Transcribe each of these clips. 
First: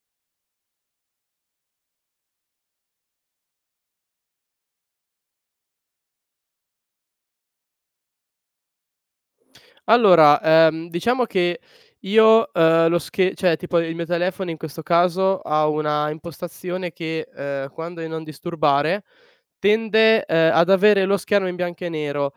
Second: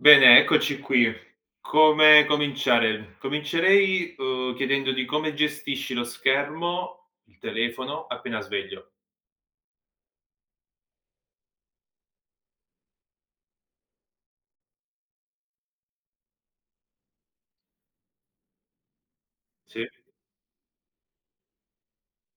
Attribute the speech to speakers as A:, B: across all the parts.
A: Bene, eccoci qui. Come cominciare? Comincerei, chiedendoti come gestisci lo schermo, il telefono, appena sveglio.
B: Allora, diciamo che io, lo sche cioè tipo il mio telefono in questo caso ha una impostazione che, quando in non disturbare
A: Sì.
B: tende, ad avere lo schermo in bianco e nero,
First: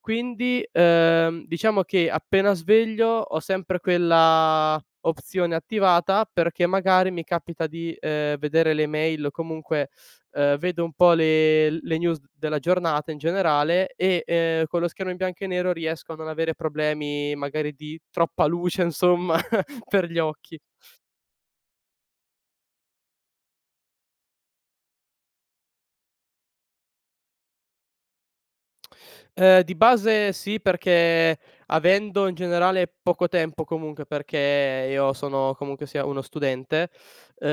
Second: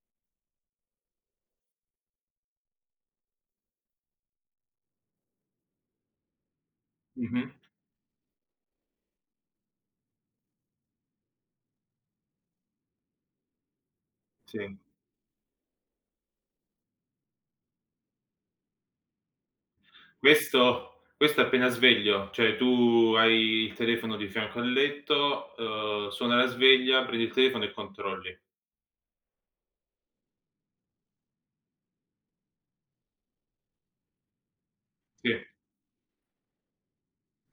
B: quindi, diciamo che appena sveglio ho sempre quella opzione attivata perché magari mi
A: Mh-mh.
B: capita di, vedere le mail o comunque, vedo un po' le news della giornata in generale e,
A: Sì.
B: con lo schermo in bianco e nero riesco a non avere problemi magari di troppa luce insomma per gli occhi.
A: Questo questo appena sveglio, cioè tu hai il telefono di fianco al letto, suona la sveglia, prendi il telefono e controlli.
B: Di base sì, perché avendo in generale poco tempo comunque, perché io
A: Sì.
B: sono comunque sia uno studente,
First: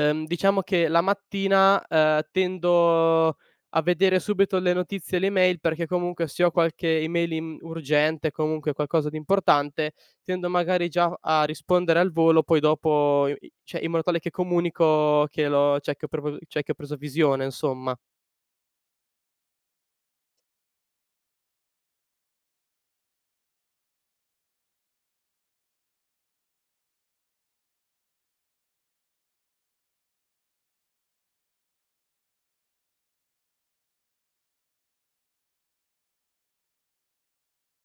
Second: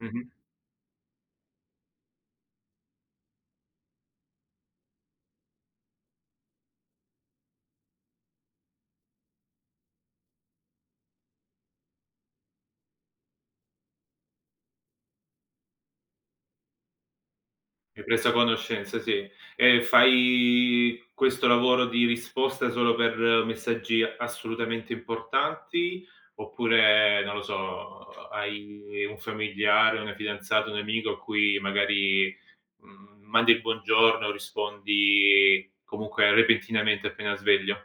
A: Mh-mh.
B: diciamo che la mattina, tendo a vedere subito le notizie e le mail, perché comunque se ho qualche email im urgente, comunque qualcosa di importante, tendo magari già a rispondere al volo, poi dopo i i cioè in modo tale che comunico che l'ho cioè che ho proprio cioè che ho preso visione, insomma.
A: Hai preso conoscenza, sì. E fai questo lavoro di risposta solo per messaggi assolutamente importanti oppure, non lo so, hai un familiare, una fidanzata, un amico a cui magari, mandi il buongiorno, rispondi comunque repentinamente appena sveglio?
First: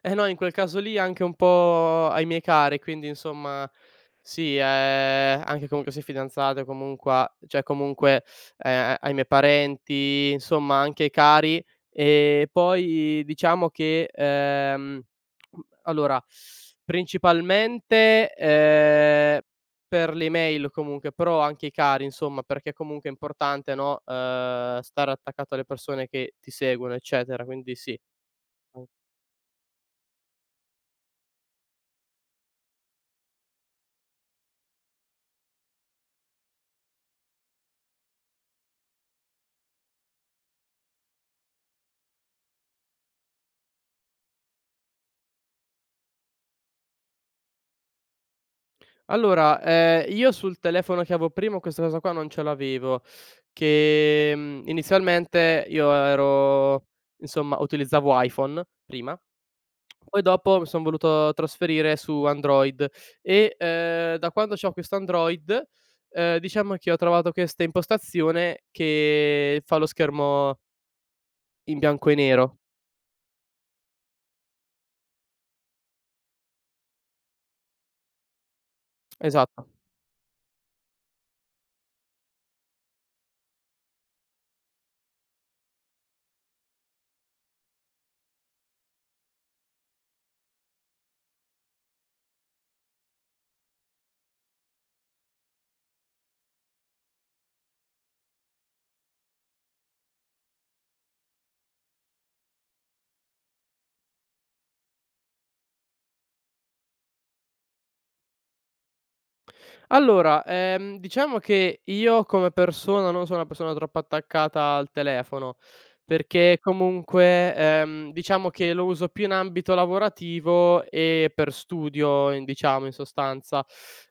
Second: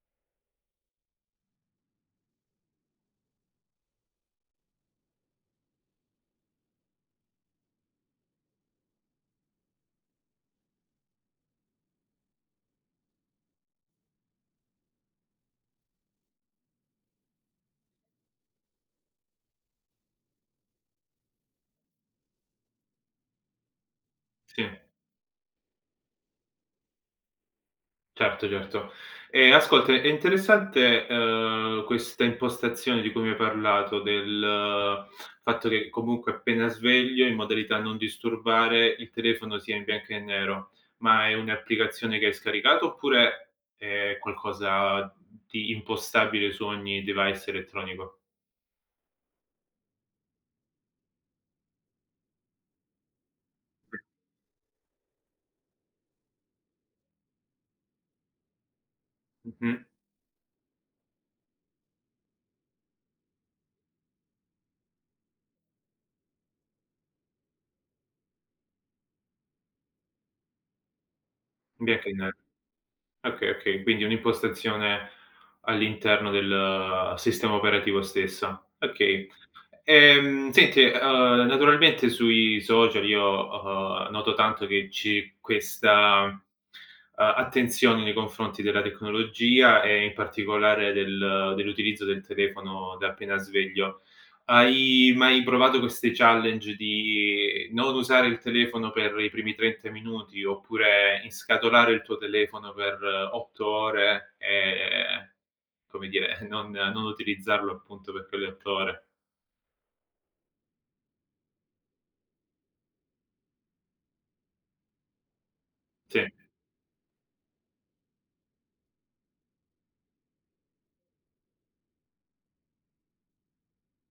B: Eh no, in quel caso lì anche un po' ai miei cari, quindi insomma sì, anche comunque se fidanzata comunque a cioè comunque, ai miei parenti, insomma anche ai cari. E poi diciamo che, allora principalmente, per le email comunque, però anche i cari insomma, perché comunque è importante, no,
A: Sì.
B: stare attaccato alle persone che ti seguono, eccetera, quindi sì.
A: Certo, certo. E ascolta, è interessante, questa impostazione di cui mi hai parlato, del fatto che comunque appena sveglio, in modalità non disturbare, il telefono sia in bianco e nero. Ma è un'applicazione che hai scaricato oppure è qualcosa di impostabile su ogni device elettronico?
B: Allora, io sul telefono che avevo prima questa cosa qua non ce l'avevo, che, inizialmente io ero insomma utilizzavo iPhone prima,
A: Mh-mh.
B: poi dopo mi son voluto trasferire su Android e, da quando c'ho questo Android, diciamo che ho trovato questa impostazione che fa lo schermo in
A: In bianco
B: bianco
A: e
B: e
A: nero.
B: nero.
A: Okay, okay, quindi un'impostazione all'interno del sistema operativo stessa. Okay.
B: Esatto.
A: Senti, naturalmente sui social io, noto tanto che c'è questa, attenzione nei confronti della tecnologia e in particolare dell'utilizzo del telefono da appena sveglio. Hai mai provato queste challenge di non usare il telefono per i primi 30 minuti, oppure inscatolare il tuo telefono per 8 ore e, come dire, non utilizzarlo appunto per quelle 8 ore?
B: Allora, diciamo che io come persona non sono una persona troppo attaccata al telefono,
A: Sì.
B: perché comunque, diciamo che lo uso più in ambito lavorativo e per studio in diciamo, in sostanza.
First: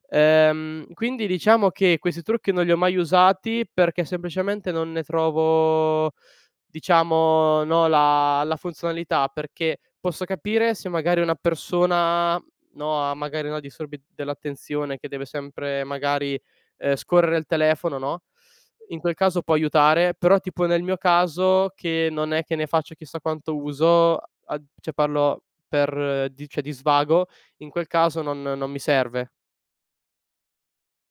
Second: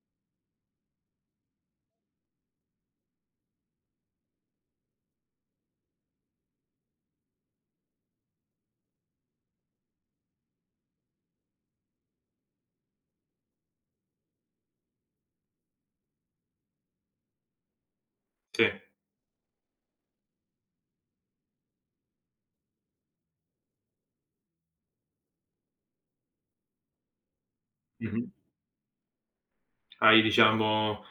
B: Quindi diciamo che questi trucchi non li ho mai usati perché semplicemente non ne trovo, diciamo, no, la funzionalità, perché posso capire se magari una persona no, ha magari, no, disturbi dell'attenzione che deve sempre magari, scorrere il telefono, no,
A: Sì,
B: in quel caso può aiutare, però tipo nel mio caso che non è che ne faccio chissà quanto uso, a cioè parlo per di cioè di svago, in quel caso
A: mh-mh.
B: non mi serve.
A: Hai diciamo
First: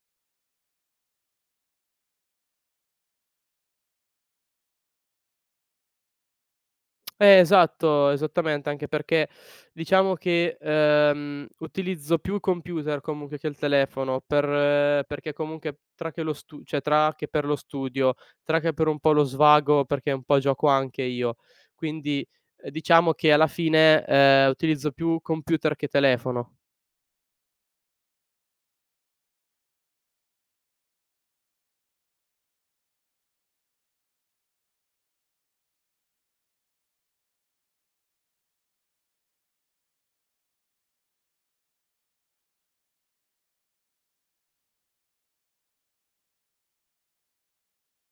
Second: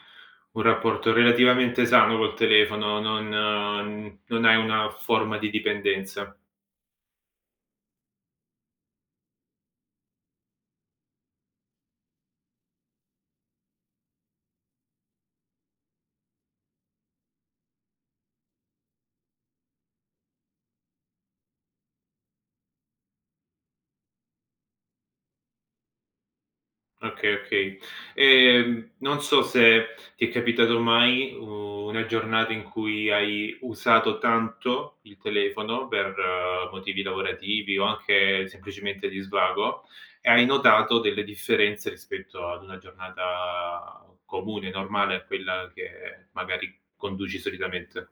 A: un rapporto relativamente sano col telefono, non hai una forma di dipendenza.
B: Esatto, esattamente, anche perché diciamo che, utilizzo più il computer comunque che il telefono per perché comunque tra che lo stu cioè tra che per lo studio, tra che per un po' lo svago, perché un po' gioco anche io. Quindi, diciamo che alla fine, utilizzo più computer che telefono.
A: Okay, okay. Non so se ti è capitato mai una giornata in cui hai usato tanto il telefono per motivi lavorativi o anche semplicemente di svago e hai notato delle differenze rispetto ad una giornata comune, normale, a quella che magari conduci solitamente.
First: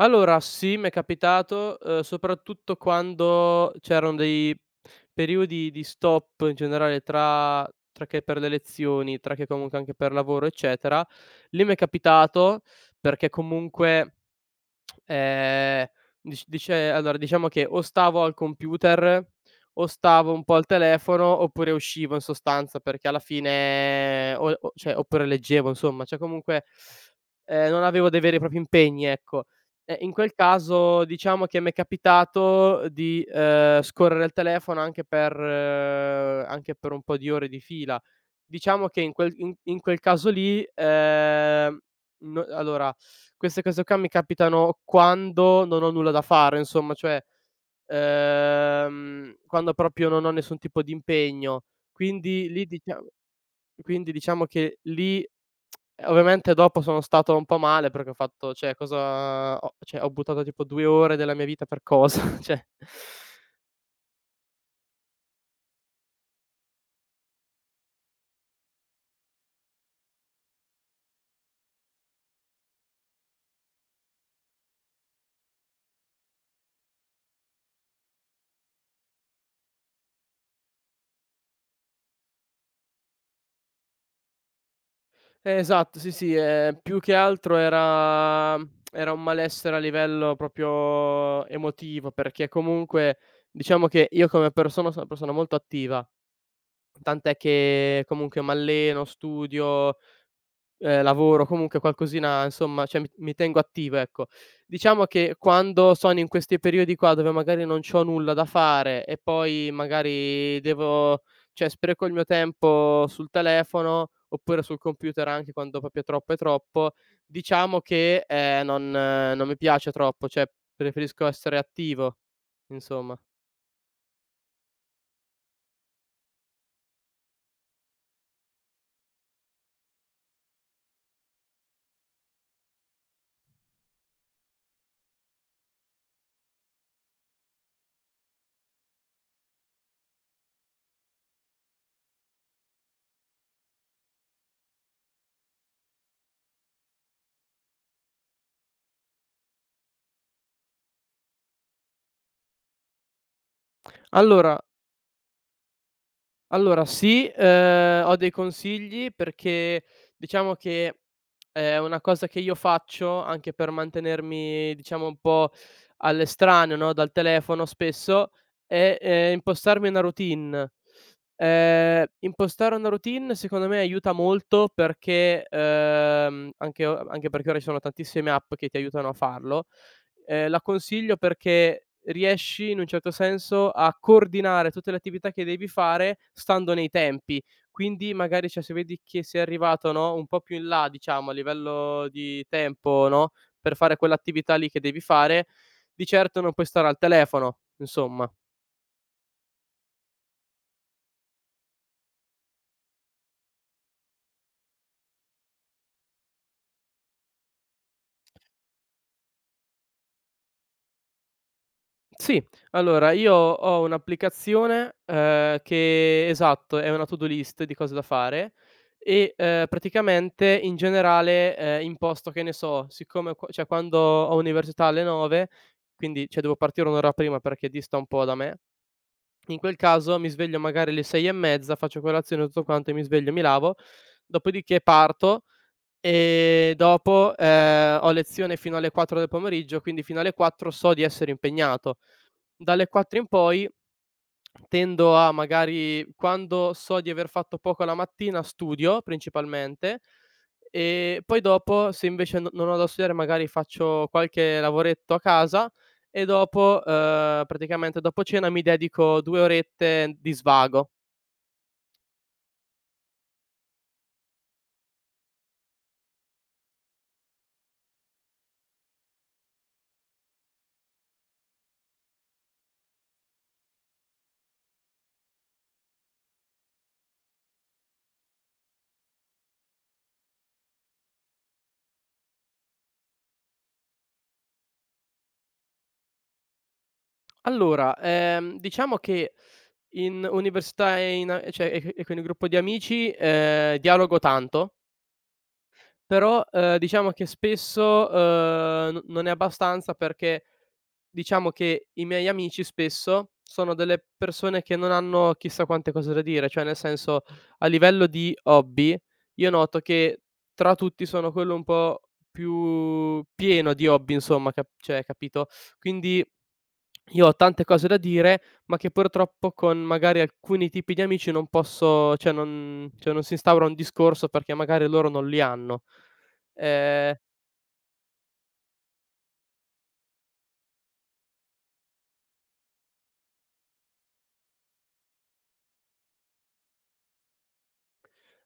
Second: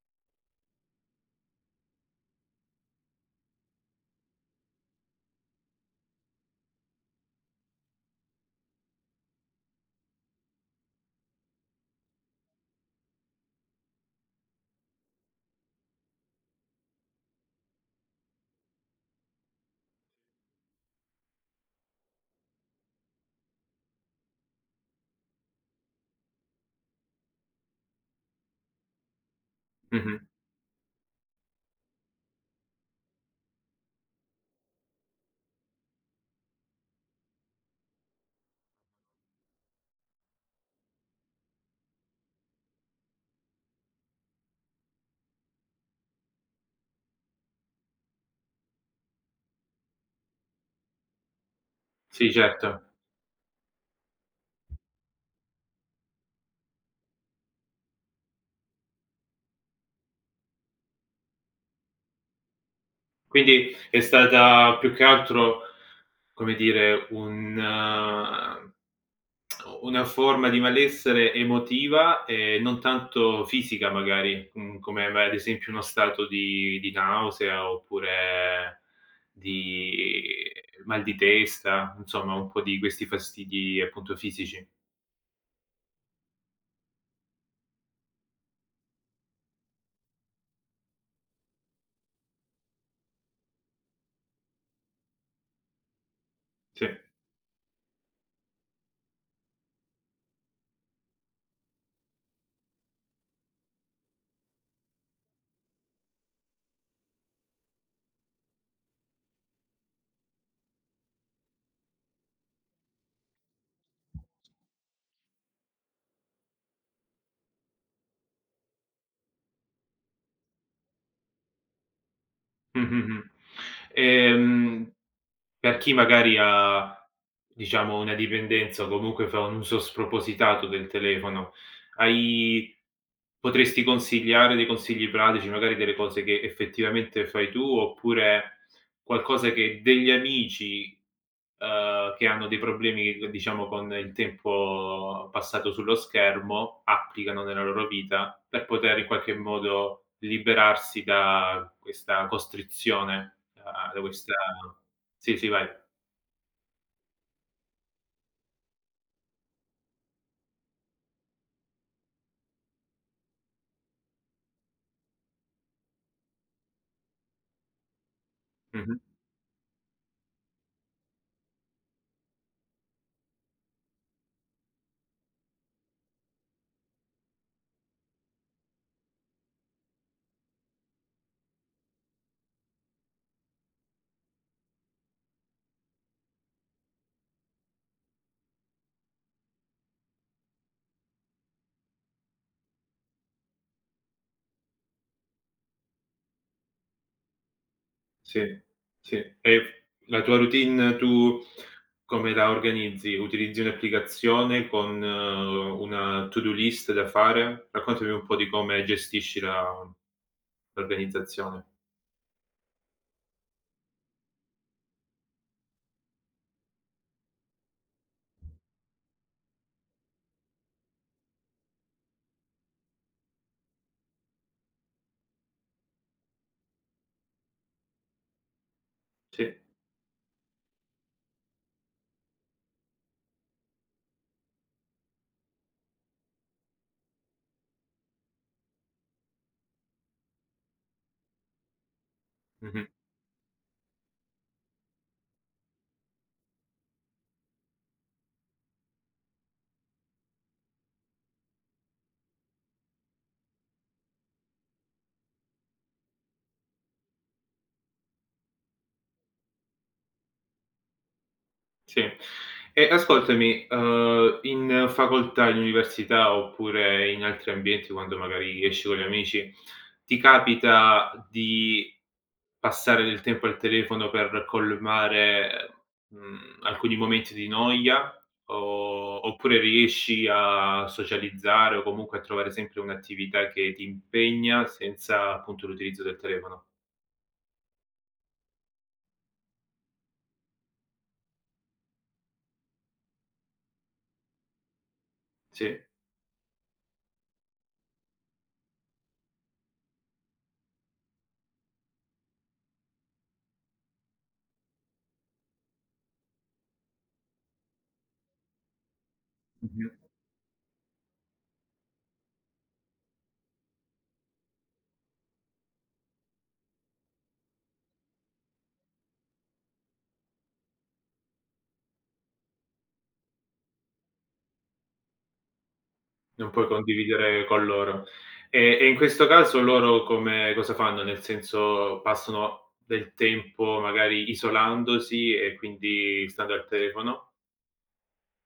B: Allora sì, m'è capitato, soprattutto quando c'erano dei periodi di stop in generale tra che per le lezioni, tra che comunque anche per lavoro, eccetera. Lì m'è capitato perché comunque Ehm, dic dice allora diciamo che o stavo al computer, o stavo un po' al telefono, oppure uscivo in sostanza, perché alla fine o cioè oppure leggevo insomma, cioè comunque, non avevo dei veri e propri impegni, ecco. E in
A: Mh-mh.
B: quel caso diciamo che m'è capitato di, scorrere il telefono anche per un po' di ore di fila. Diciamo che in quel in in quel caso lì, no allora queste cose qua mi capitano quando non ho nulla da fare, insomma, cioè, quando proprio non ho nessun tipo di impegno.
A: Sì,
B: Quindi lì
A: certo.
B: dicia quindi diciamo che lì ovviamente dopo sono stato un po' male perché ho fatto cioè cosa ho cioè ho buttato tipo 2 ore della mia vita per cosa? Cioè.
A: Quindi è stata più che altro, come dire, un eh, una forma di malessere emotiva e non tanto fisica magari, come ma ad esempio uno stato di nausea oppure di mal di testa, insomma un po' di questi fastidi appunto fisici.
B: Esatto, sì, sì, più che altro era un malessere a livello proprio emotivo, perché comunque diciamo che io come persona sono una persona molto attiva,
A: Sì.
B: tant'è che comunque m'alleno, studio, lavoro, comunque qualcosina insomma, cioè mi tengo attivo, ecco. Diciamo che quando sono in questi periodi qua, dove magari non c'ho nulla da fare e poi magari devo cioè spreco il mio tempo sul telefono, oppure sul computer anche quando proprio troppo è troppo, diciamo che, non mi piace troppo, cioè preferisco essere attivo,
A: Mh-mh,
B: insomma.
A: mh. Ehm Per chi magari ha, diciamo, una dipendenza o comunque fa un uso spropositato del telefono, hai potresti consigliare dei consigli pratici, magari delle cose che effettivamente fai tu, oppure qualcosa che degli amici, che hanno dei problemi, diciamo, con il tempo passato sullo schermo, applicano nella loro vita per poter in qualche modo liberarsi da questa costrizione, da questa
B: Allora
A: sì, sì, vai.
B: Allora sì, ho dei consigli perché diciamo che è una cosa che io faccio anche per mantenermi, diciamo, un po' all'estraneo, no, dal telefono spesso, è,
A: Mh-mh.
B: impostarmi una routine. Impostare una routine secondo me aiuta molto perché, anche o anche perché ora ci sono tantissime app che ti aiutano a farlo, la consiglio perché riesci in un certo senso a coordinare tutte le attività che devi fare stando nei tempi. Quindi magari, cioè, se vedi che sei arrivato, no, un po' più in là diciamo a livello di tempo, no, per fare quell'attività lì che devi fare, di certo non puoi stare al telefono, insomma.
A: Sì, sì. E la tua routine tu come la organizzi? Utilizzi un'applicazione con una to-do list da fare? Raccontami un po' di come gestisci la l'organizzazione.
B: Sì, allora io ho un'applicazione, che esatto, è una to-do list di cose da fare e, praticamente in generale, imposto, che ne so, siccome qua cioè quando ho università alle 9, quindi cioè devo partire 1 ora prima perché dista un po' da me,
A: Sì.
B: in quel caso mi sveglio magari alle 6 e mezza, faccio colazione tutto quanto e mi sveglio, mi lavo, dopodiché parto e dopo, ho lezione fino alle 4 del pomeriggio, quindi fino alle 4 so di essere impegnato. Dalle
A: Mh-mh.
B: 4 in poi tendo a magari quando so di aver fatto poco la mattina studio principalmente, e poi dopo se invece no non ho da studiare magari faccio qualche lavoretto a casa e dopo, praticamente dopo cena mi dedico 2 orette di svago.
A: Sì. E ascoltami, in facoltà, in università oppure in altri ambienti, quando magari esci con gli amici, ti capita di passare del tempo al telefono per colmare, alcuni momenti di noia, o oppure riesci a socializzare o comunque a trovare sempre un'attività che ti impegna senza appunto l'utilizzo del telefono.
B: Allora, diciamo che in università e in cioè e con il gruppo di amici, dialogo tanto.
A: Sì.
B: Però, diciamo che spesso, n non è abbastanza perché diciamo che i miei amici spesso sono delle persone che non hanno chissà quante cose da dire, cioè nel senso a livello di hobby io noto
A: Mh-mh.
B: che tra tutti sono quello un po' più pieno di hobby insomma, cap cioè capito? Quindi io ho tante cose da dire, ma che purtroppo con magari alcuni tipi di amici non posso cioè non si instaura un discorso perché magari loro non li hanno.
A: Non puoi
B: Ehm,
A: condividere con loro. E in questo caso loro come cosa fanno? Nel senso, passano del tempo magari isolandosi e quindi stando al telefono?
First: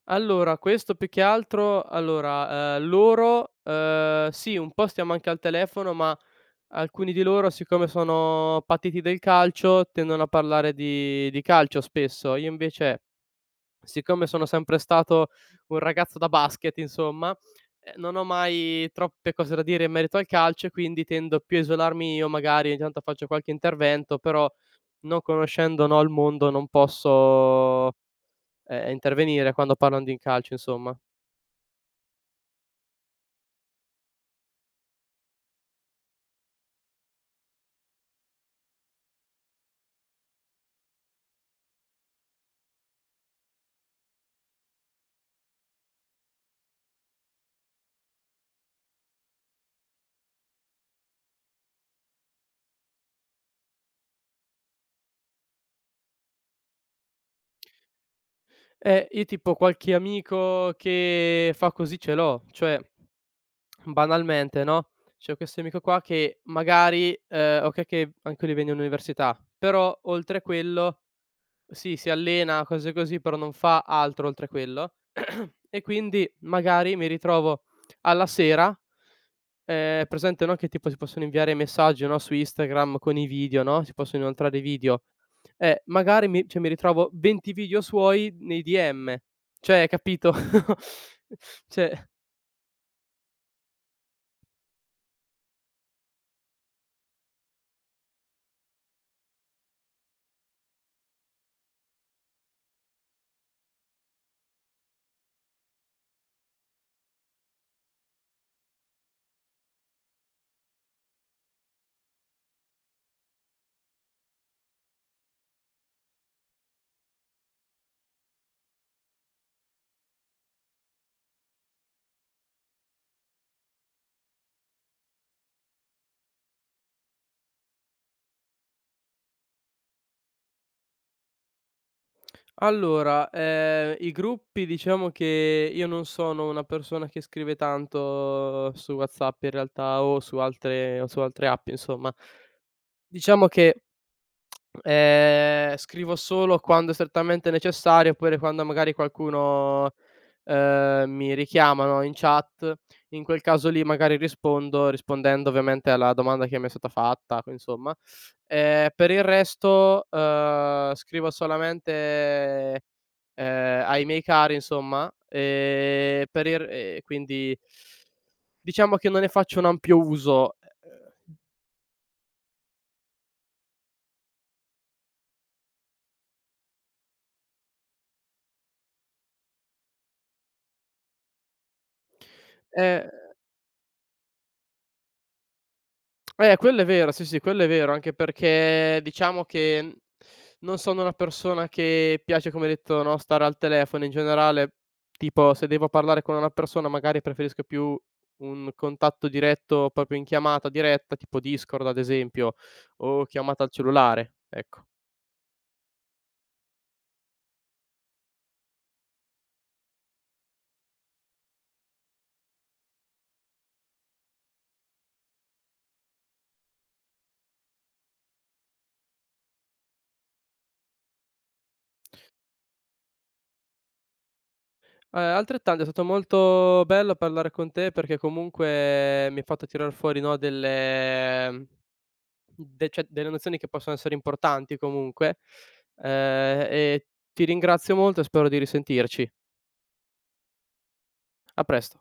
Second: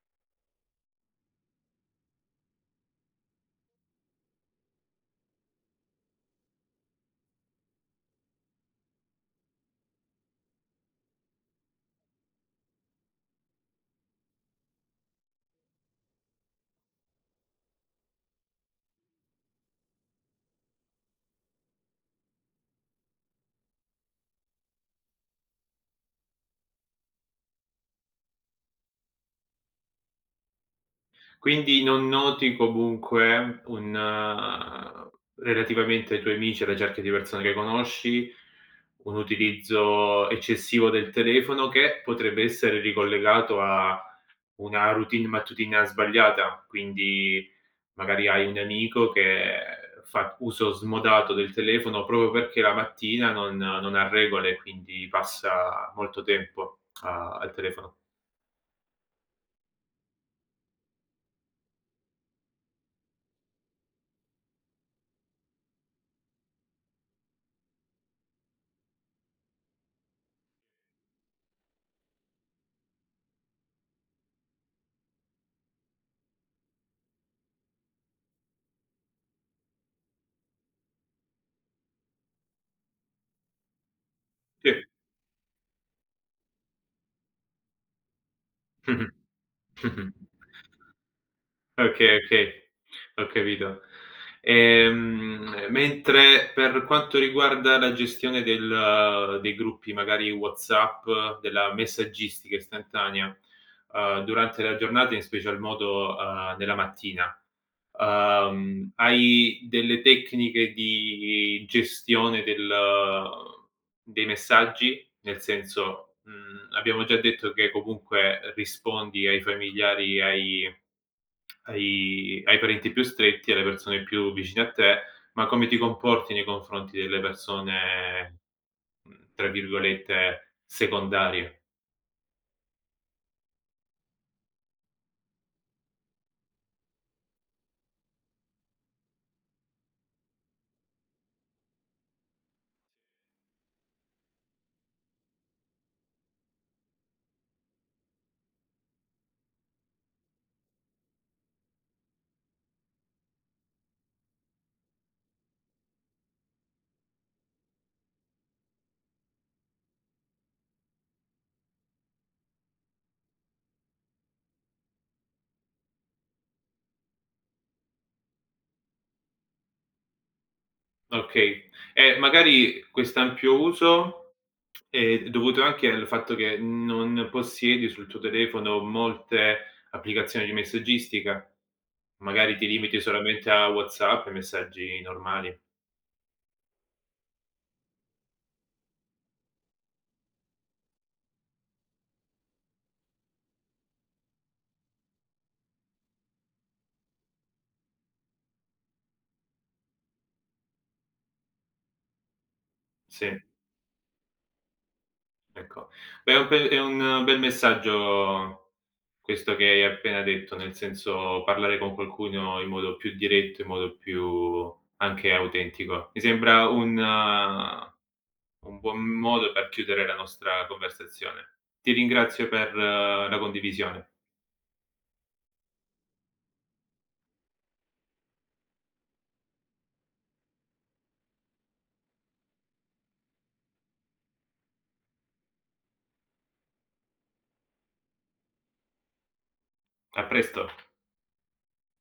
B: allora questo più che altro allora, loro, sì un po' stiamo anche al telefono, ma alcuni di loro siccome sono patiti del calcio tendono a parlare di calcio spesso. Io invece, siccome sono sempre stato un ragazzo da basket, insomma, non ho mai troppe cose da dire in merito al calcio e quindi tendo più a isolarmi io, magari ogni tanto faccio qualche intervento, però non conoscendo, no, il mondo non posso, intervenire quando parlano di calcio, insomma.
A: Quindi non noti comunque un relativamente ai tuoi amici, alle cerchia di persone che conosci, un utilizzo eccessivo del telefono che potrebbe essere ricollegato a una routine mattutina sbagliata, quindi magari hai un amico che fa uso smodato del telefono proprio perché la mattina non ha regole, quindi passa molto tempo a al telefono.
B: Io tipo qualche amico che fa così ce l'ho, cioè banalmente, no, c'ho questo amico qua che magari, okay che anche lui viene all'università, però oltre a quello. Sì, si allena, cose così, però non fa altro oltre quello. E quindi magari mi ritrovo alla sera, presente, no, che tipo si possono inviare messaggi, no, su Instagram con i video, no, si possono inoltrare i
A: Sì.
B: video. Magari mi cioè mi ritrovo 20 video suoi nei
A: Mh-mh.
B: DM. Cioè,
A: Mh-mh.
B: capito? Cioè
A: Okay, okay. Ho capito. Mentre per quanto riguarda la gestione del dei gruppi magari WhatsApp, della messaggistica istantanea, durante la giornata, in special modo, nella mattina, hai delle tecniche di gestione del dei messaggi? Nel senso, abbiamo già detto che comunque rispondi ai familiari e ai parenti più stretti, alle persone più vicine a te, ma come ti comporti nei confronti delle persone, tra virgolette "secondarie".
B: allora, i gruppi diciamo che io non sono una persona che scrive tanto su WhatsApp in realtà o su altre app insomma. Diciamo che, scrivo solo quando è strettamente necessario, oppure quando magari qualcuno, mi richiama, no, in chat. In quel caso lì magari rispondo, rispondendo ovviamente alla domanda che mi è stata fatta, insomma. Per il resto, scrivo solamente, ai miei cari insomma, per il e quindi diciamo che non ne faccio un ampio uso.
A: Okay, e magari quest'ampio uso è dovuto anche al fatto che non possiedi sul tuo telefono molte applicazioni di messaggistica? Magari ti
B: Ehm
A: limiti
B: eh,
A: solamente a WhatsApp e messaggi normali.
B: Quello è vero, sì, sì, quello è vero, anche perché diciamo che, non sono una persona che piace, come hai detto, no, stare al telefono in generale, tipo se devo parlare con una persona magari preferisco più un contatto diretto, proprio in chiamata diretta, tipo Discord ad esempio, o
A: Sì,
B: chiamata al cellulare, ecco.
A: ecco. Beh, è un bel messaggio questo che hai appena detto, nel senso parlare con qualcuno in modo più diretto, in modo più anche autentico. Mi sembra un un buon modo per chiudere la nostra conversazione. Ti ringrazio per la condivisione.
B: Altrettanto è stato molto bello parlare con te perché comunque mi hai fatto tirar fuori, no, delle delle nozioni che possono essere importanti comunque, e ti ringrazio molto e spero di risentirci.
A: A presto.
B: A presto.